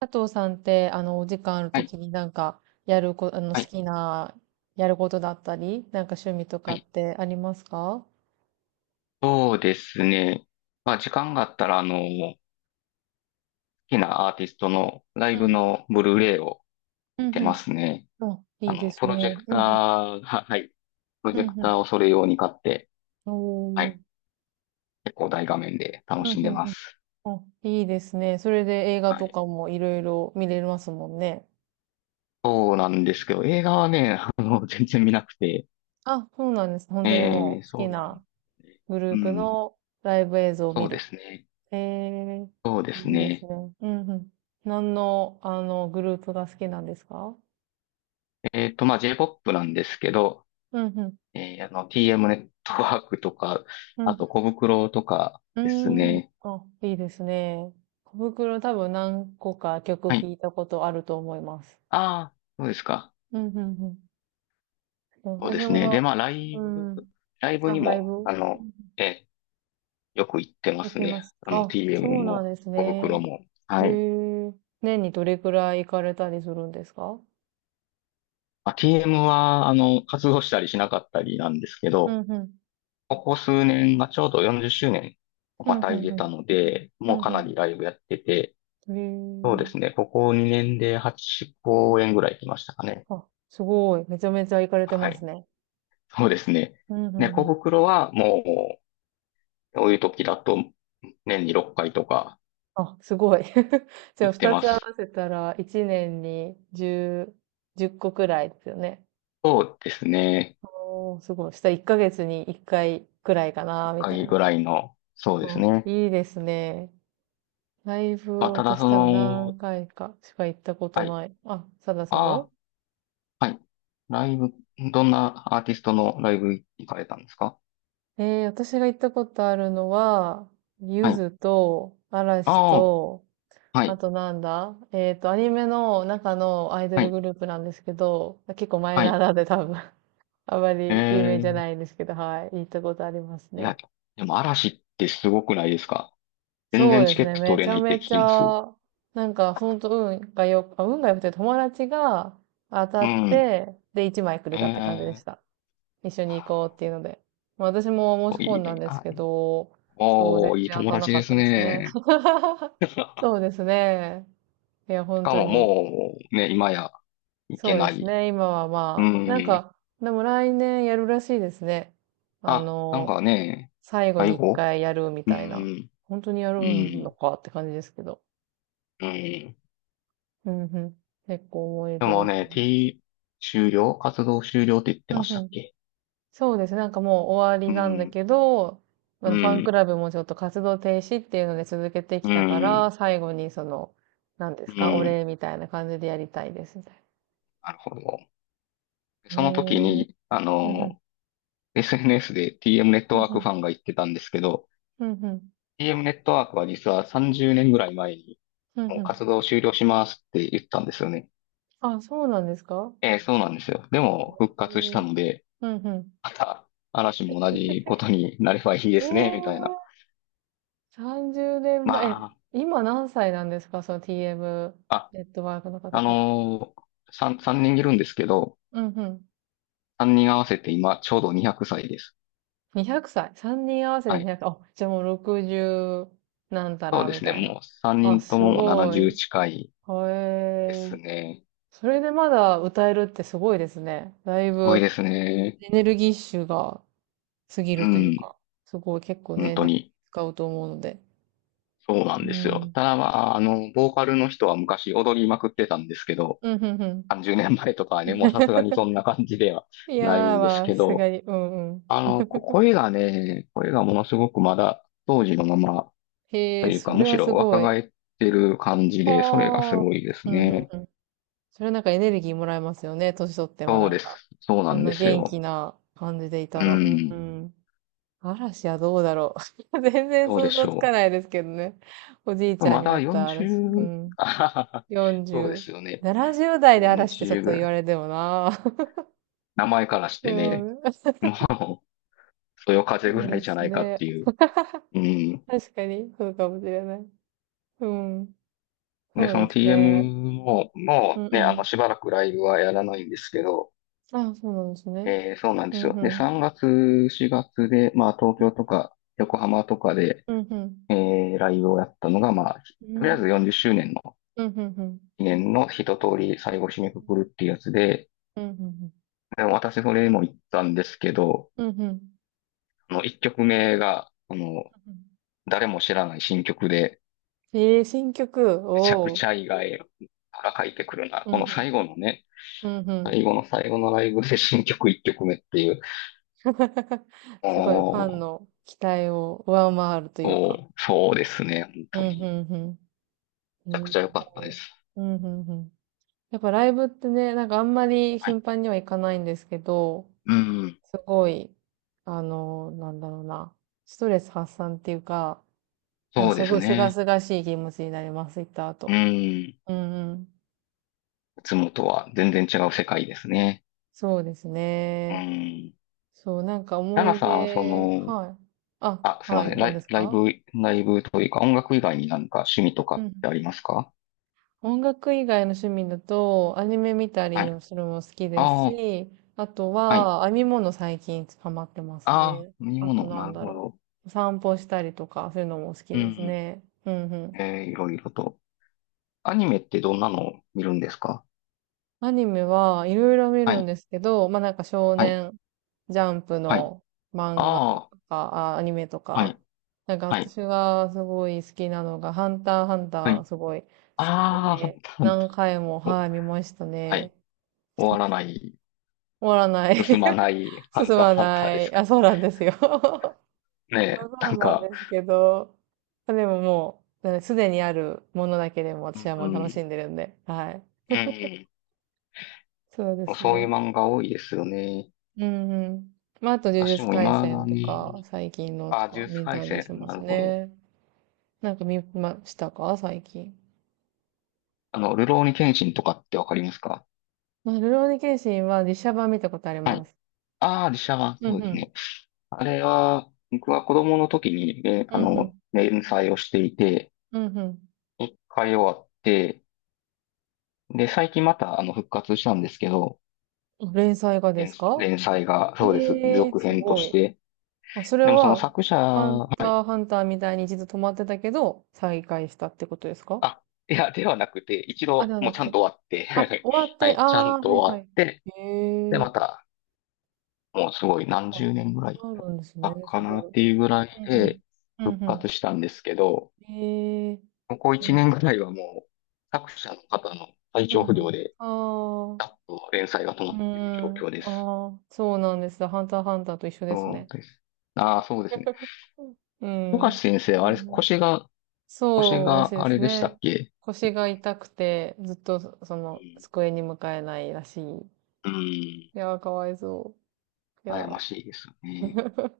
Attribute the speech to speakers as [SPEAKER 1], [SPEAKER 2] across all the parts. [SPEAKER 1] 佐藤さんって、お時間ある
[SPEAKER 2] は
[SPEAKER 1] と
[SPEAKER 2] い、
[SPEAKER 1] きになんか、やるこ、あの、
[SPEAKER 2] は
[SPEAKER 1] 好
[SPEAKER 2] い、
[SPEAKER 1] きな、やることだったり、なんか趣味と
[SPEAKER 2] は
[SPEAKER 1] かっ
[SPEAKER 2] い。
[SPEAKER 1] てありますか？
[SPEAKER 2] そうですね。まあ、時間があったら、好きなアーティストのライ
[SPEAKER 1] うんう
[SPEAKER 2] ブ
[SPEAKER 1] ん。
[SPEAKER 2] のブルーレイを
[SPEAKER 1] う
[SPEAKER 2] 見
[SPEAKER 1] ん
[SPEAKER 2] て
[SPEAKER 1] う
[SPEAKER 2] ま
[SPEAKER 1] ん。
[SPEAKER 2] すね。
[SPEAKER 1] あ、いいです
[SPEAKER 2] プロジェ
[SPEAKER 1] ね。
[SPEAKER 2] ク
[SPEAKER 1] う
[SPEAKER 2] タ
[SPEAKER 1] んうん。
[SPEAKER 2] ーが、はい、プロ
[SPEAKER 1] う
[SPEAKER 2] ジ
[SPEAKER 1] ん
[SPEAKER 2] ェク
[SPEAKER 1] う
[SPEAKER 2] ター
[SPEAKER 1] ん。
[SPEAKER 2] をそれ用に買って、
[SPEAKER 1] お
[SPEAKER 2] は
[SPEAKER 1] ー。
[SPEAKER 2] い、結構大画面で楽
[SPEAKER 1] うん
[SPEAKER 2] しん
[SPEAKER 1] う
[SPEAKER 2] で
[SPEAKER 1] ん
[SPEAKER 2] ま
[SPEAKER 1] うん。
[SPEAKER 2] す。
[SPEAKER 1] あ、いいですね。それで映画
[SPEAKER 2] は
[SPEAKER 1] と
[SPEAKER 2] い。
[SPEAKER 1] かもいろいろ見れますもんね。
[SPEAKER 2] そうなんですけど、映画はね、全然見なくて、
[SPEAKER 1] あ、そうなんです。本当にも
[SPEAKER 2] え
[SPEAKER 1] う好
[SPEAKER 2] そ
[SPEAKER 1] き
[SPEAKER 2] うなん
[SPEAKER 1] な
[SPEAKER 2] ですね。
[SPEAKER 1] グル
[SPEAKER 2] う
[SPEAKER 1] ープ
[SPEAKER 2] ん、
[SPEAKER 1] のライブ映像を見
[SPEAKER 2] そうで
[SPEAKER 1] る。
[SPEAKER 2] すね。
[SPEAKER 1] えー、
[SPEAKER 2] そうです
[SPEAKER 1] いいです
[SPEAKER 2] ね。
[SPEAKER 1] ね。うんうん。何の、グループが好きなんですか？
[SPEAKER 2] まあ、J-POP なんですけど、
[SPEAKER 1] うんうん。
[SPEAKER 2] TM ネットワークとか、
[SPEAKER 1] う
[SPEAKER 2] あ
[SPEAKER 1] ん
[SPEAKER 2] と、コブクロとか
[SPEAKER 1] う
[SPEAKER 2] です
[SPEAKER 1] ん。うーん。
[SPEAKER 2] ね。
[SPEAKER 1] あ、いいですね。小袋多分何個か曲
[SPEAKER 2] はい。
[SPEAKER 1] 聞いたことあると思います。
[SPEAKER 2] ああ、そうですか。
[SPEAKER 1] うんうんうん。
[SPEAKER 2] そうで
[SPEAKER 1] 私
[SPEAKER 2] すね。で、
[SPEAKER 1] も、
[SPEAKER 2] まあ、
[SPEAKER 1] うん。
[SPEAKER 2] ライブ
[SPEAKER 1] あ、
[SPEAKER 2] に
[SPEAKER 1] ライ
[SPEAKER 2] も、
[SPEAKER 1] ブ、うん、
[SPEAKER 2] えーよく行ってま
[SPEAKER 1] 行
[SPEAKER 2] す
[SPEAKER 1] き
[SPEAKER 2] ね。
[SPEAKER 1] ます。あ、
[SPEAKER 2] TM
[SPEAKER 1] そうなん
[SPEAKER 2] も、
[SPEAKER 1] です
[SPEAKER 2] コブクロ
[SPEAKER 1] ね。
[SPEAKER 2] も。
[SPEAKER 1] へ
[SPEAKER 2] はい。
[SPEAKER 1] え。年にどれくらい行かれたりするんですか？
[SPEAKER 2] まあ、TM は、活動したりしなかったりなんですけ
[SPEAKER 1] う
[SPEAKER 2] ど、
[SPEAKER 1] んうん。
[SPEAKER 2] ここ数年がちょうど40周年を
[SPEAKER 1] う
[SPEAKER 2] ま
[SPEAKER 1] ん
[SPEAKER 2] た
[SPEAKER 1] う
[SPEAKER 2] 入
[SPEAKER 1] ん
[SPEAKER 2] れ
[SPEAKER 1] う
[SPEAKER 2] た
[SPEAKER 1] ん。
[SPEAKER 2] ので、もうか
[SPEAKER 1] う
[SPEAKER 2] な
[SPEAKER 1] ん
[SPEAKER 2] りライブやってて、
[SPEAKER 1] うん。
[SPEAKER 2] そうで
[SPEAKER 1] へ
[SPEAKER 2] す
[SPEAKER 1] え。
[SPEAKER 2] ね。ここ2年で8公演ぐらい来ましたかね。
[SPEAKER 1] あ、すごい。めちゃめちゃ行かれて
[SPEAKER 2] は
[SPEAKER 1] ます
[SPEAKER 2] い。
[SPEAKER 1] ね。
[SPEAKER 2] そうですね。
[SPEAKER 1] うんうんう
[SPEAKER 2] 猫
[SPEAKER 1] ん。
[SPEAKER 2] 袋はもう、そういう時だと年に6回とか
[SPEAKER 1] あ、すごい。じゃあ
[SPEAKER 2] 行って
[SPEAKER 1] 2
[SPEAKER 2] ま
[SPEAKER 1] つ合わ
[SPEAKER 2] す。
[SPEAKER 1] せたら1年に10、個くらいですよね。
[SPEAKER 2] そうですね。
[SPEAKER 1] おー、すごい。したら1ヶ月に1回くらいかな、
[SPEAKER 2] 6
[SPEAKER 1] みたい
[SPEAKER 2] 回
[SPEAKER 1] な。
[SPEAKER 2] ぐらいの、そうです
[SPEAKER 1] あ、
[SPEAKER 2] ね。
[SPEAKER 1] いいですね。ライブ、
[SPEAKER 2] まあ、ただ
[SPEAKER 1] 私
[SPEAKER 2] そ
[SPEAKER 1] 多分
[SPEAKER 2] の、
[SPEAKER 1] 何回かしか行ったこと
[SPEAKER 2] はい。
[SPEAKER 1] ない。あ、サダさんの。
[SPEAKER 2] ああ、はい。ライブ、どんなアーティストのライブ行かれたんですか？
[SPEAKER 1] えー、私が行ったことあるのは、ゆ
[SPEAKER 2] はい。
[SPEAKER 1] ずと、嵐
[SPEAKER 2] ああ、
[SPEAKER 1] と、
[SPEAKER 2] は
[SPEAKER 1] あ
[SPEAKER 2] い、
[SPEAKER 1] となんだアニメの中のアイド
[SPEAKER 2] は
[SPEAKER 1] ル
[SPEAKER 2] い、
[SPEAKER 1] グループなんですけど、結構マイ
[SPEAKER 2] は
[SPEAKER 1] ナー
[SPEAKER 2] い。
[SPEAKER 1] なんで多分。あまり有名じゃない
[SPEAKER 2] ええ
[SPEAKER 1] んですけど、はい。行ったことあります
[SPEAKER 2] いや、
[SPEAKER 1] ね。
[SPEAKER 2] でも嵐ってすごくないですか？全
[SPEAKER 1] そう
[SPEAKER 2] 然
[SPEAKER 1] で
[SPEAKER 2] チ
[SPEAKER 1] す
[SPEAKER 2] ケッ
[SPEAKER 1] ね。
[SPEAKER 2] ト
[SPEAKER 1] め
[SPEAKER 2] 取
[SPEAKER 1] ち
[SPEAKER 2] れな
[SPEAKER 1] ゃ
[SPEAKER 2] いって
[SPEAKER 1] め
[SPEAKER 2] 聞
[SPEAKER 1] ち
[SPEAKER 2] きます。
[SPEAKER 1] ゃ、なんか、本当運が良くて友達が当たっ
[SPEAKER 2] う
[SPEAKER 1] て、で、1枚くれたって感じで
[SPEAKER 2] ん。ええ
[SPEAKER 1] した。一緒に行こうっていうので。まあ私も申し
[SPEAKER 2] い
[SPEAKER 1] 込んだん
[SPEAKER 2] い。
[SPEAKER 1] ですけど、そう、全
[SPEAKER 2] おー、いい
[SPEAKER 1] 然当
[SPEAKER 2] 友
[SPEAKER 1] たんな
[SPEAKER 2] 達
[SPEAKER 1] か
[SPEAKER 2] で
[SPEAKER 1] っ
[SPEAKER 2] す
[SPEAKER 1] たですね。
[SPEAKER 2] ね。し
[SPEAKER 1] そうですね。いや、本
[SPEAKER 2] か
[SPEAKER 1] 当
[SPEAKER 2] も
[SPEAKER 1] に。
[SPEAKER 2] もうね、今やいけ
[SPEAKER 1] そうで
[SPEAKER 2] な
[SPEAKER 1] す
[SPEAKER 2] い。
[SPEAKER 1] ね。今は
[SPEAKER 2] う
[SPEAKER 1] まあ、なん
[SPEAKER 2] ん。
[SPEAKER 1] か、でも来年やるらしいですね。あ
[SPEAKER 2] あ、なん
[SPEAKER 1] の、
[SPEAKER 2] かね、
[SPEAKER 1] 最後
[SPEAKER 2] 最
[SPEAKER 1] に一
[SPEAKER 2] 後
[SPEAKER 1] 回やるみ
[SPEAKER 2] う
[SPEAKER 1] たいな。
[SPEAKER 2] ん、
[SPEAKER 1] 本当にやる
[SPEAKER 2] う
[SPEAKER 1] の
[SPEAKER 2] ん、
[SPEAKER 1] かって感じですけど。
[SPEAKER 2] うん。
[SPEAKER 1] うんうん。結構思い
[SPEAKER 2] で
[SPEAKER 1] 出
[SPEAKER 2] も
[SPEAKER 1] です
[SPEAKER 2] ね、
[SPEAKER 1] ね。
[SPEAKER 2] T 終了活動終了って言って
[SPEAKER 1] う
[SPEAKER 2] ま
[SPEAKER 1] ん
[SPEAKER 2] し
[SPEAKER 1] う
[SPEAKER 2] たっ
[SPEAKER 1] ん。
[SPEAKER 2] け？
[SPEAKER 1] そうですね。なんかもう終わり
[SPEAKER 2] う
[SPEAKER 1] なんだ
[SPEAKER 2] ん、
[SPEAKER 1] けど、まあ
[SPEAKER 2] う
[SPEAKER 1] のファンク
[SPEAKER 2] ん、
[SPEAKER 1] ラブもちょっと活動停止っていうので続けてき
[SPEAKER 2] う
[SPEAKER 1] たから、
[SPEAKER 2] ん、
[SPEAKER 1] 最後に何で
[SPEAKER 2] う
[SPEAKER 1] すか、お
[SPEAKER 2] ん。
[SPEAKER 1] 礼みたいな感じでやりたいですみたい
[SPEAKER 2] なるほど。で
[SPEAKER 1] な。へ
[SPEAKER 2] その時
[SPEAKER 1] え。
[SPEAKER 2] に、
[SPEAKER 1] うんうん。
[SPEAKER 2] SNS で TM ネッ
[SPEAKER 1] う
[SPEAKER 2] ト
[SPEAKER 1] ん
[SPEAKER 2] ワー
[SPEAKER 1] う
[SPEAKER 2] ク
[SPEAKER 1] ん。
[SPEAKER 2] ファンが言ってたんですけど、
[SPEAKER 1] うんうん。
[SPEAKER 2] TM ネットワークは実は30年ぐらい前に
[SPEAKER 1] う
[SPEAKER 2] も
[SPEAKER 1] ん
[SPEAKER 2] う
[SPEAKER 1] うん。
[SPEAKER 2] 活動終了しますって言ったんですよね。
[SPEAKER 1] あ、そうなんですか？
[SPEAKER 2] ええ、そうなんですよ。でも復
[SPEAKER 1] う
[SPEAKER 2] 活した
[SPEAKER 1] ん。
[SPEAKER 2] ので、
[SPEAKER 1] うんうん。
[SPEAKER 2] また嵐も同じこ とになればいいで
[SPEAKER 1] ええ、
[SPEAKER 2] すね、みたいな。
[SPEAKER 1] 30年
[SPEAKER 2] ま
[SPEAKER 1] 前、今何歳なんですか、その TM
[SPEAKER 2] あ、
[SPEAKER 1] ネットワークの方
[SPEAKER 2] あ、
[SPEAKER 1] 々。
[SPEAKER 2] あのー、3、三人いるんですけど、
[SPEAKER 1] うんうん。
[SPEAKER 2] 3人合わせて今ちょうど200歳です。
[SPEAKER 1] 200歳。3人合わせて
[SPEAKER 2] はい。
[SPEAKER 1] 200歳。あ、じゃあもう60なんた
[SPEAKER 2] そう
[SPEAKER 1] ら
[SPEAKER 2] で
[SPEAKER 1] み
[SPEAKER 2] すね。
[SPEAKER 1] たいな。
[SPEAKER 2] もう3
[SPEAKER 1] あ、
[SPEAKER 2] 人と
[SPEAKER 1] す
[SPEAKER 2] ももう
[SPEAKER 1] ごい。
[SPEAKER 2] 70近い
[SPEAKER 1] へ
[SPEAKER 2] です
[SPEAKER 1] え。
[SPEAKER 2] ね。
[SPEAKER 1] それでまだ歌えるってすごいですね。だい
[SPEAKER 2] すごい
[SPEAKER 1] ぶ
[SPEAKER 2] ですね。
[SPEAKER 1] エネルギッシュが過ぎ
[SPEAKER 2] う
[SPEAKER 1] るという
[SPEAKER 2] ん。
[SPEAKER 1] か、すごい結構ね、
[SPEAKER 2] 本
[SPEAKER 1] エ
[SPEAKER 2] 当
[SPEAKER 1] ネルギー
[SPEAKER 2] に。
[SPEAKER 1] 使うと思うので。
[SPEAKER 2] そうな
[SPEAKER 1] う
[SPEAKER 2] んですよ。
[SPEAKER 1] ん。
[SPEAKER 2] ただまあ、ボーカルの人は昔踊りまくってたんですけど、
[SPEAKER 1] うんうんうん。
[SPEAKER 2] 30年前とかはね、もうさすがにそんな感じでは
[SPEAKER 1] い
[SPEAKER 2] な
[SPEAKER 1] や
[SPEAKER 2] い
[SPEAKER 1] ー、
[SPEAKER 2] んで
[SPEAKER 1] ま
[SPEAKER 2] す
[SPEAKER 1] あ、
[SPEAKER 2] け
[SPEAKER 1] さすが
[SPEAKER 2] ど、
[SPEAKER 1] に。うん
[SPEAKER 2] あ
[SPEAKER 1] うん。
[SPEAKER 2] の、こ声がね、声がものすごくまだ当時のまま
[SPEAKER 1] へ
[SPEAKER 2] と
[SPEAKER 1] え、
[SPEAKER 2] いうか、
[SPEAKER 1] それ
[SPEAKER 2] むし
[SPEAKER 1] は
[SPEAKER 2] ろ
[SPEAKER 1] すご
[SPEAKER 2] 若
[SPEAKER 1] い。
[SPEAKER 2] 返ってる感じで、それがす
[SPEAKER 1] は
[SPEAKER 2] ご
[SPEAKER 1] あ。
[SPEAKER 2] いです
[SPEAKER 1] うんうん
[SPEAKER 2] ね。
[SPEAKER 1] うん。それなんかエネルギーもらえますよね。年取っても
[SPEAKER 2] そう
[SPEAKER 1] なん
[SPEAKER 2] で
[SPEAKER 1] か。
[SPEAKER 2] す。そうな
[SPEAKER 1] あん
[SPEAKER 2] んで
[SPEAKER 1] な
[SPEAKER 2] す
[SPEAKER 1] 元
[SPEAKER 2] よ。
[SPEAKER 1] 気な感じでいた
[SPEAKER 2] う
[SPEAKER 1] ら。う
[SPEAKER 2] ん。
[SPEAKER 1] ん。嵐はどうだろう。全然
[SPEAKER 2] どうで
[SPEAKER 1] 想
[SPEAKER 2] し
[SPEAKER 1] 像つか
[SPEAKER 2] ょ
[SPEAKER 1] ないですけどね。おじい
[SPEAKER 2] う。
[SPEAKER 1] ちゃん
[SPEAKER 2] ま
[SPEAKER 1] にな
[SPEAKER 2] だ
[SPEAKER 1] った嵐。う
[SPEAKER 2] 40、
[SPEAKER 1] ん。
[SPEAKER 2] あはははそうですよ
[SPEAKER 1] 40。
[SPEAKER 2] ね。
[SPEAKER 1] 70代で嵐ってちょっ
[SPEAKER 2] 40
[SPEAKER 1] と
[SPEAKER 2] ぐ
[SPEAKER 1] 言
[SPEAKER 2] ら
[SPEAKER 1] わ
[SPEAKER 2] い。
[SPEAKER 1] れてもな。
[SPEAKER 2] 名前からして
[SPEAKER 1] で
[SPEAKER 2] ね、
[SPEAKER 1] もね、
[SPEAKER 2] もう、そよ風ぐ
[SPEAKER 1] そう
[SPEAKER 2] らい
[SPEAKER 1] で
[SPEAKER 2] じゃ
[SPEAKER 1] す
[SPEAKER 2] ないかっ
[SPEAKER 1] ね。
[SPEAKER 2] ていう。うん。
[SPEAKER 1] 確かに、そうかもしれない。うん。
[SPEAKER 2] で、
[SPEAKER 1] そう
[SPEAKER 2] そ
[SPEAKER 1] で
[SPEAKER 2] の
[SPEAKER 1] すね。
[SPEAKER 2] TM も、
[SPEAKER 1] う
[SPEAKER 2] も
[SPEAKER 1] ん
[SPEAKER 2] う
[SPEAKER 1] う
[SPEAKER 2] ね、
[SPEAKER 1] ん。
[SPEAKER 2] しばらくライブはやらないんですけど、
[SPEAKER 1] あ、そうなんですね。
[SPEAKER 2] そうなん
[SPEAKER 1] う
[SPEAKER 2] です
[SPEAKER 1] ん
[SPEAKER 2] よ。
[SPEAKER 1] う
[SPEAKER 2] で、
[SPEAKER 1] ん。
[SPEAKER 2] 3月、4月で、まあ、東京とか横浜とかで、
[SPEAKER 1] うんうん。
[SPEAKER 2] ライブをやったのが、まあ、
[SPEAKER 1] う
[SPEAKER 2] とりあえず
[SPEAKER 1] ん
[SPEAKER 2] 40周年の
[SPEAKER 1] うん、ふんふん。
[SPEAKER 2] 記念の一通り最後締めくくるっていうやつで、
[SPEAKER 1] うん、ふんふん。
[SPEAKER 2] でも私それも行ったんですけど、
[SPEAKER 1] うん、ふんふん。うん
[SPEAKER 2] 1曲目が、
[SPEAKER 1] ふん、
[SPEAKER 2] 誰も知らない新曲で、
[SPEAKER 1] えー新曲。
[SPEAKER 2] めちゃ
[SPEAKER 1] お
[SPEAKER 2] く
[SPEAKER 1] お。
[SPEAKER 2] ちゃ意外、ら書いてくるな。
[SPEAKER 1] う
[SPEAKER 2] こ
[SPEAKER 1] ん
[SPEAKER 2] の
[SPEAKER 1] ふん。
[SPEAKER 2] 最後のね、
[SPEAKER 1] うんふ
[SPEAKER 2] 最
[SPEAKER 1] ん。
[SPEAKER 2] 後の最後のライブで新曲1曲目っていう、お
[SPEAKER 1] すごい、ファン
[SPEAKER 2] ー、
[SPEAKER 1] の期待を上回るというか。
[SPEAKER 2] そうそうですね。本
[SPEAKER 1] う
[SPEAKER 2] 当に。
[SPEAKER 1] んう
[SPEAKER 2] め
[SPEAKER 1] んう
[SPEAKER 2] ちゃ
[SPEAKER 1] ん。
[SPEAKER 2] く
[SPEAKER 1] えー
[SPEAKER 2] ちゃ
[SPEAKER 1] す
[SPEAKER 2] 良かった
[SPEAKER 1] ご
[SPEAKER 2] で
[SPEAKER 1] い。
[SPEAKER 2] す。
[SPEAKER 1] うんうんうん。やっぱライブってね、なんかあんまり
[SPEAKER 2] はい。
[SPEAKER 1] 頻繁には行かないんですけど、
[SPEAKER 2] うん。
[SPEAKER 1] すごい、なんだろうな、ストレス発散っていうか、なんか
[SPEAKER 2] そうで
[SPEAKER 1] す
[SPEAKER 2] す
[SPEAKER 1] ごい清
[SPEAKER 2] ね。
[SPEAKER 1] 々しい気持ちになります、行った
[SPEAKER 2] う
[SPEAKER 1] 後。
[SPEAKER 2] ん。い
[SPEAKER 1] うんうん。
[SPEAKER 2] つもとは全然違う世界ですね。
[SPEAKER 1] そうです
[SPEAKER 2] う
[SPEAKER 1] ね。
[SPEAKER 2] ん。
[SPEAKER 1] そう、なんか
[SPEAKER 2] ラ
[SPEAKER 1] 思
[SPEAKER 2] ナ
[SPEAKER 1] い
[SPEAKER 2] さん、
[SPEAKER 1] 出、はい。あ、
[SPEAKER 2] すい
[SPEAKER 1] は
[SPEAKER 2] ま
[SPEAKER 1] い、
[SPEAKER 2] せん。
[SPEAKER 1] なんですか？
[SPEAKER 2] ライブというか音楽以外になんか趣味と
[SPEAKER 1] う
[SPEAKER 2] かっ
[SPEAKER 1] ん。
[SPEAKER 2] てありますか？
[SPEAKER 1] 音楽以外の趣味だと、アニメ見たり
[SPEAKER 2] はい。
[SPEAKER 1] するのも好きです
[SPEAKER 2] ああ、
[SPEAKER 1] し、あと
[SPEAKER 2] はい。
[SPEAKER 1] は、編み物最近捕まってま
[SPEAKER 2] あ
[SPEAKER 1] す
[SPEAKER 2] あ、
[SPEAKER 1] ね。
[SPEAKER 2] 飲み
[SPEAKER 1] あと
[SPEAKER 2] 物、
[SPEAKER 1] な
[SPEAKER 2] な
[SPEAKER 1] ん
[SPEAKER 2] る
[SPEAKER 1] だ
[SPEAKER 2] ほ
[SPEAKER 1] ろ
[SPEAKER 2] ど。
[SPEAKER 1] う。散歩したりとか、そういうのも好き
[SPEAKER 2] う
[SPEAKER 1] です
[SPEAKER 2] ん。
[SPEAKER 1] ね。うん。
[SPEAKER 2] いろいろと。アニメってどんなのを見るんですか？
[SPEAKER 1] アニメはいろいろ見
[SPEAKER 2] は
[SPEAKER 1] るん
[SPEAKER 2] い。
[SPEAKER 1] ですけど、まあなんか少
[SPEAKER 2] はい。
[SPEAKER 1] 年ジャンプ
[SPEAKER 2] はい。
[SPEAKER 1] の漫画と
[SPEAKER 2] あ
[SPEAKER 1] か、あ、アニメと
[SPEAKER 2] あ、は
[SPEAKER 1] か、
[SPEAKER 2] い。
[SPEAKER 1] なんか
[SPEAKER 2] はい。
[SPEAKER 1] 私がすごい好きなのが、ハンターハン
[SPEAKER 2] は
[SPEAKER 1] ター
[SPEAKER 2] い
[SPEAKER 1] すごい好き
[SPEAKER 2] ああ、ハ
[SPEAKER 1] で、
[SPEAKER 2] ンター、ハンタ
[SPEAKER 1] 何
[SPEAKER 2] ー。
[SPEAKER 1] 回も、
[SPEAKER 2] お
[SPEAKER 1] はい、見ました
[SPEAKER 2] はい。
[SPEAKER 1] ね。
[SPEAKER 2] 終わらない、
[SPEAKER 1] 終わらない。
[SPEAKER 2] 進まない、ハ
[SPEAKER 1] 進
[SPEAKER 2] ンター、
[SPEAKER 1] ま
[SPEAKER 2] ハンター
[SPEAKER 1] な
[SPEAKER 2] です
[SPEAKER 1] い。
[SPEAKER 2] か。
[SPEAKER 1] あ、そうなんですよ。そ
[SPEAKER 2] ねえ、な
[SPEAKER 1] う
[SPEAKER 2] ん
[SPEAKER 1] なん
[SPEAKER 2] か、
[SPEAKER 1] ですけど、でももう、すでにあるものだけでも
[SPEAKER 2] う
[SPEAKER 1] 私はもう楽し
[SPEAKER 2] ん、
[SPEAKER 1] んでるんで、はい。
[SPEAKER 2] う
[SPEAKER 1] そうで
[SPEAKER 2] ん、
[SPEAKER 1] す
[SPEAKER 2] そういう
[SPEAKER 1] ね。
[SPEAKER 2] 漫画多いですよね。
[SPEAKER 1] うんうん。まあ、あと呪
[SPEAKER 2] 私
[SPEAKER 1] 術
[SPEAKER 2] も未
[SPEAKER 1] 廻戦
[SPEAKER 2] だ
[SPEAKER 1] とか、
[SPEAKER 2] に、
[SPEAKER 1] 最近のと
[SPEAKER 2] あ、ジ
[SPEAKER 1] か
[SPEAKER 2] ュース
[SPEAKER 1] 見
[SPEAKER 2] 回
[SPEAKER 1] たりし
[SPEAKER 2] 戦、
[SPEAKER 1] ま
[SPEAKER 2] な
[SPEAKER 1] す
[SPEAKER 2] るほど。
[SPEAKER 1] ね。なんか見ましたか、最近。
[SPEAKER 2] ルローニケにシンとかってわかりますか？
[SPEAKER 1] まあ、ルローニケンシンは実写版見たことあり
[SPEAKER 2] は
[SPEAKER 1] ま
[SPEAKER 2] い。
[SPEAKER 1] す。
[SPEAKER 2] ああ、実写版、
[SPEAKER 1] う
[SPEAKER 2] そう
[SPEAKER 1] んう
[SPEAKER 2] です
[SPEAKER 1] ん。
[SPEAKER 2] ね。あれは、僕は子供の時に、ね、
[SPEAKER 1] うんうん。
[SPEAKER 2] 連載をしていて、
[SPEAKER 1] うんうん。
[SPEAKER 2] 一回終わって、で、最近また、復活したんですけど、
[SPEAKER 1] 連載がですか？
[SPEAKER 2] 連載が、そうです。
[SPEAKER 1] へえ、
[SPEAKER 2] 続
[SPEAKER 1] す
[SPEAKER 2] 編と
[SPEAKER 1] ご
[SPEAKER 2] し
[SPEAKER 1] い。
[SPEAKER 2] て。
[SPEAKER 1] まあ、それ
[SPEAKER 2] でもその
[SPEAKER 1] は、
[SPEAKER 2] 作者、
[SPEAKER 1] ハン
[SPEAKER 2] はい。
[SPEAKER 1] ター、ハンターみたいに一度止まってたけど、再開したってことですか？
[SPEAKER 2] あ、いや、ではなくて、一
[SPEAKER 1] あ、で
[SPEAKER 2] 度、
[SPEAKER 1] は
[SPEAKER 2] も
[SPEAKER 1] な
[SPEAKER 2] うち
[SPEAKER 1] く
[SPEAKER 2] ゃん
[SPEAKER 1] て。
[SPEAKER 2] と終わって、
[SPEAKER 1] あ、終わっ
[SPEAKER 2] は
[SPEAKER 1] て、あ
[SPEAKER 2] い、ちゃん
[SPEAKER 1] あ、
[SPEAKER 2] と
[SPEAKER 1] はい
[SPEAKER 2] 終
[SPEAKER 1] は
[SPEAKER 2] わっ
[SPEAKER 1] い。
[SPEAKER 2] て、で、
[SPEAKER 1] へえ。
[SPEAKER 2] また、もうすごい何
[SPEAKER 1] あ、
[SPEAKER 2] 十年ぐらい
[SPEAKER 1] そうな
[SPEAKER 2] 経っ
[SPEAKER 1] るんです
[SPEAKER 2] た
[SPEAKER 1] ね。
[SPEAKER 2] か
[SPEAKER 1] す
[SPEAKER 2] な
[SPEAKER 1] ご
[SPEAKER 2] ってい
[SPEAKER 1] い。
[SPEAKER 2] うぐらい
[SPEAKER 1] うんう
[SPEAKER 2] で
[SPEAKER 1] ん。う
[SPEAKER 2] 復
[SPEAKER 1] んうん。
[SPEAKER 2] 活したんですけど、
[SPEAKER 1] ええ、
[SPEAKER 2] ここ
[SPEAKER 1] 知ら
[SPEAKER 2] 一
[SPEAKER 1] な
[SPEAKER 2] 年
[SPEAKER 1] かっ
[SPEAKER 2] ぐらいはもう、作者の方の体
[SPEAKER 1] た。うんう
[SPEAKER 2] 調不
[SPEAKER 1] ん。
[SPEAKER 2] 良で、
[SPEAKER 1] ああ、
[SPEAKER 2] ちょっと連載が止ま
[SPEAKER 1] う
[SPEAKER 2] っている
[SPEAKER 1] ん
[SPEAKER 2] 状況
[SPEAKER 1] ん。
[SPEAKER 2] です。
[SPEAKER 1] ああ、そうなんです。ハンターハンターと一緒です
[SPEAKER 2] そう
[SPEAKER 1] ね。
[SPEAKER 2] です。ああ、そうですね。
[SPEAKER 1] う
[SPEAKER 2] 富樫
[SPEAKER 1] ん。
[SPEAKER 2] 先生、
[SPEAKER 1] う
[SPEAKER 2] あれ、
[SPEAKER 1] ん、
[SPEAKER 2] 腰
[SPEAKER 1] そうらし
[SPEAKER 2] が
[SPEAKER 1] いで
[SPEAKER 2] あ
[SPEAKER 1] す
[SPEAKER 2] れでした
[SPEAKER 1] ね。
[SPEAKER 2] っけ？
[SPEAKER 1] 腰が痛くて、ずっとそそ
[SPEAKER 2] う
[SPEAKER 1] の
[SPEAKER 2] ん
[SPEAKER 1] 机に向かえないらしい。
[SPEAKER 2] うん。
[SPEAKER 1] いやー、かわいそう。いや
[SPEAKER 2] 悩ま
[SPEAKER 1] ー、
[SPEAKER 2] しいですよね。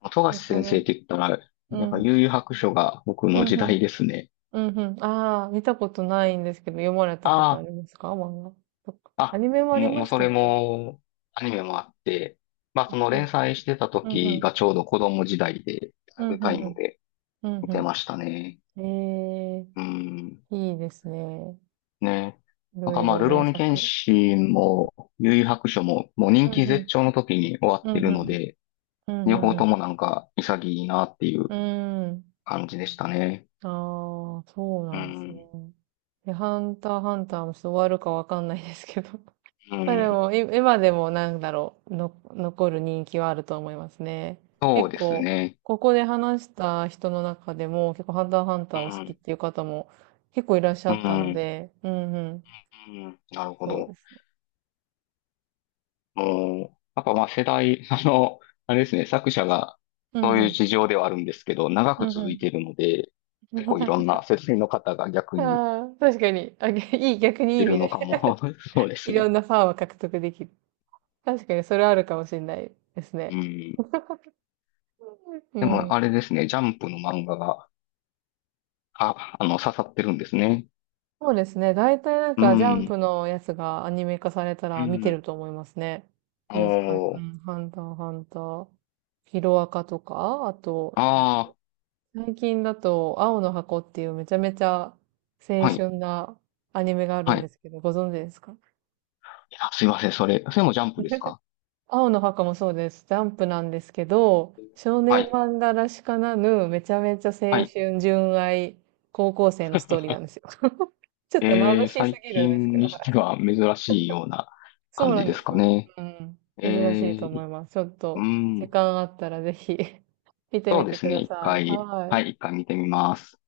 [SPEAKER 2] 富樫
[SPEAKER 1] なか
[SPEAKER 2] 先
[SPEAKER 1] な
[SPEAKER 2] 生っ
[SPEAKER 1] か。
[SPEAKER 2] て言ったら、
[SPEAKER 1] う
[SPEAKER 2] なんか
[SPEAKER 1] ん。
[SPEAKER 2] 悠々白書が僕
[SPEAKER 1] う
[SPEAKER 2] の
[SPEAKER 1] ん
[SPEAKER 2] 時
[SPEAKER 1] うん。
[SPEAKER 2] 代ですね。
[SPEAKER 1] うんうん。ああ、見たことないんですけど、読まれたことあ
[SPEAKER 2] あ
[SPEAKER 1] りますか、漫画かアニメもあり
[SPEAKER 2] も
[SPEAKER 1] ま
[SPEAKER 2] う
[SPEAKER 1] し
[SPEAKER 2] そ
[SPEAKER 1] た
[SPEAKER 2] れ
[SPEAKER 1] っけ？
[SPEAKER 2] も、アニメもあって、まあ
[SPEAKER 1] あ、
[SPEAKER 2] その
[SPEAKER 1] うん。
[SPEAKER 2] 連載してた
[SPEAKER 1] うんう
[SPEAKER 2] 時
[SPEAKER 1] ん。
[SPEAKER 2] がちょうど子供時代で、リア
[SPEAKER 1] うん、
[SPEAKER 2] ル
[SPEAKER 1] う
[SPEAKER 2] タ
[SPEAKER 1] ん、
[SPEAKER 2] イムで
[SPEAKER 1] うん、
[SPEAKER 2] 見
[SPEAKER 1] う
[SPEAKER 2] てま
[SPEAKER 1] ん
[SPEAKER 2] したね。
[SPEAKER 1] うん。ええ、
[SPEAKER 2] うん。
[SPEAKER 1] いいですね。
[SPEAKER 2] ね。
[SPEAKER 1] い
[SPEAKER 2] なん
[SPEAKER 1] ろ
[SPEAKER 2] か
[SPEAKER 1] い
[SPEAKER 2] まあ、
[SPEAKER 1] ろ
[SPEAKER 2] るろ
[SPEAKER 1] 名
[SPEAKER 2] うに剣
[SPEAKER 1] 作。
[SPEAKER 2] 心も、悠々白書も、もう
[SPEAKER 1] う
[SPEAKER 2] 人気
[SPEAKER 1] ん、う
[SPEAKER 2] 絶
[SPEAKER 1] ん、
[SPEAKER 2] 頂の時に終わっ
[SPEAKER 1] う
[SPEAKER 2] て
[SPEAKER 1] ん、
[SPEAKER 2] る
[SPEAKER 1] う
[SPEAKER 2] ので、
[SPEAKER 1] ん、
[SPEAKER 2] 両
[SPEAKER 1] うん、
[SPEAKER 2] 方
[SPEAKER 1] う
[SPEAKER 2] と
[SPEAKER 1] ん。
[SPEAKER 2] もなんか潔いなってい
[SPEAKER 1] う
[SPEAKER 2] う
[SPEAKER 1] ん、うん。
[SPEAKER 2] 感じでしたね。
[SPEAKER 1] ああー、そう
[SPEAKER 2] う
[SPEAKER 1] なんですね。
[SPEAKER 2] ん。
[SPEAKER 1] で、ハンター、ハンターもちょっと終わるかわかんないですけど。
[SPEAKER 2] う
[SPEAKER 1] まあで
[SPEAKER 2] ん。
[SPEAKER 1] も、今でもなんだろう、残る人気はあると思いますね。
[SPEAKER 2] そう
[SPEAKER 1] 結
[SPEAKER 2] です
[SPEAKER 1] 構、
[SPEAKER 2] ね。
[SPEAKER 1] ここで話した人の中でも、結構ハンター、ハンタ
[SPEAKER 2] う
[SPEAKER 1] ーを好きっ
[SPEAKER 2] ん、
[SPEAKER 1] ていう方も結構いらっし
[SPEAKER 2] う
[SPEAKER 1] ゃったの
[SPEAKER 2] ん、
[SPEAKER 1] で、うん、うん。
[SPEAKER 2] うん、なるほ
[SPEAKER 1] そうで
[SPEAKER 2] ど。
[SPEAKER 1] すね。
[SPEAKER 2] もう、やっぱまあ世代、あれですね、作者が
[SPEAKER 1] う
[SPEAKER 2] そ
[SPEAKER 1] ん、
[SPEAKER 2] う
[SPEAKER 1] う
[SPEAKER 2] いう
[SPEAKER 1] ん。
[SPEAKER 2] 事情ではあるんですけど、長
[SPEAKER 1] う
[SPEAKER 2] く
[SPEAKER 1] んう
[SPEAKER 2] 続
[SPEAKER 1] ん。
[SPEAKER 2] いているので、結構いろん な世代の方が逆に
[SPEAKER 1] ああ、確かに。あ、げいい、逆にいい
[SPEAKER 2] い
[SPEAKER 1] 意
[SPEAKER 2] る
[SPEAKER 1] 味
[SPEAKER 2] のかも。
[SPEAKER 1] で。
[SPEAKER 2] そうで す
[SPEAKER 1] いろ
[SPEAKER 2] ね。
[SPEAKER 1] んなファンを獲得できる。確かに、それはあるかもしれないです
[SPEAKER 2] う
[SPEAKER 1] ね。
[SPEAKER 2] ん。
[SPEAKER 1] う
[SPEAKER 2] でも
[SPEAKER 1] ん。
[SPEAKER 2] あれですね、ジャンプの漫画が、刺さってるんですね。
[SPEAKER 1] そうですね。大体なん
[SPEAKER 2] う
[SPEAKER 1] か、ジャンプ
[SPEAKER 2] ん、
[SPEAKER 1] のやつがアニメ化された
[SPEAKER 2] う
[SPEAKER 1] ら見てる
[SPEAKER 2] ん。
[SPEAKER 1] と思いますね。ですかね。う
[SPEAKER 2] おー、
[SPEAKER 1] ん。ハンター、ハンター。ヒロアカとか、あと、
[SPEAKER 2] ああ、
[SPEAKER 1] 最近だと、青の箱っていうめちゃめちゃ青
[SPEAKER 2] はい、
[SPEAKER 1] 春なアニメがある
[SPEAKER 2] は
[SPEAKER 1] ん
[SPEAKER 2] い。
[SPEAKER 1] で
[SPEAKER 2] い
[SPEAKER 1] すけど、ご存知ですか？
[SPEAKER 2] やすいません、それもジャンプですか？
[SPEAKER 1] 青の墓もそうです。ジャンプなんですけど、少
[SPEAKER 2] は
[SPEAKER 1] 年
[SPEAKER 2] い、
[SPEAKER 1] 漫画らしからぬ、めちゃめちゃ
[SPEAKER 2] は
[SPEAKER 1] 青
[SPEAKER 2] い。
[SPEAKER 1] 春、純愛、高校生のストーリーなんで すよ。ちょっと眩しす
[SPEAKER 2] 最
[SPEAKER 1] ぎるんですけ
[SPEAKER 2] 近
[SPEAKER 1] ど、は
[SPEAKER 2] にして
[SPEAKER 1] い。
[SPEAKER 2] は珍しいような
[SPEAKER 1] そう
[SPEAKER 2] 感
[SPEAKER 1] な
[SPEAKER 2] じ
[SPEAKER 1] ん
[SPEAKER 2] で
[SPEAKER 1] で
[SPEAKER 2] す
[SPEAKER 1] す
[SPEAKER 2] か
[SPEAKER 1] よ。
[SPEAKER 2] ね。
[SPEAKER 1] うん。
[SPEAKER 2] えー、
[SPEAKER 1] 珍しいと思い
[SPEAKER 2] い
[SPEAKER 1] ます。ちょっ
[SPEAKER 2] う
[SPEAKER 1] と、時
[SPEAKER 2] ん、
[SPEAKER 1] 間あったらぜひ 見て
[SPEAKER 2] そ
[SPEAKER 1] み
[SPEAKER 2] うで
[SPEAKER 1] て
[SPEAKER 2] す
[SPEAKER 1] く
[SPEAKER 2] ね。
[SPEAKER 1] だ
[SPEAKER 2] 一
[SPEAKER 1] さい。
[SPEAKER 2] 回、
[SPEAKER 1] は
[SPEAKER 2] はい、
[SPEAKER 1] い。
[SPEAKER 2] 一回見てみます。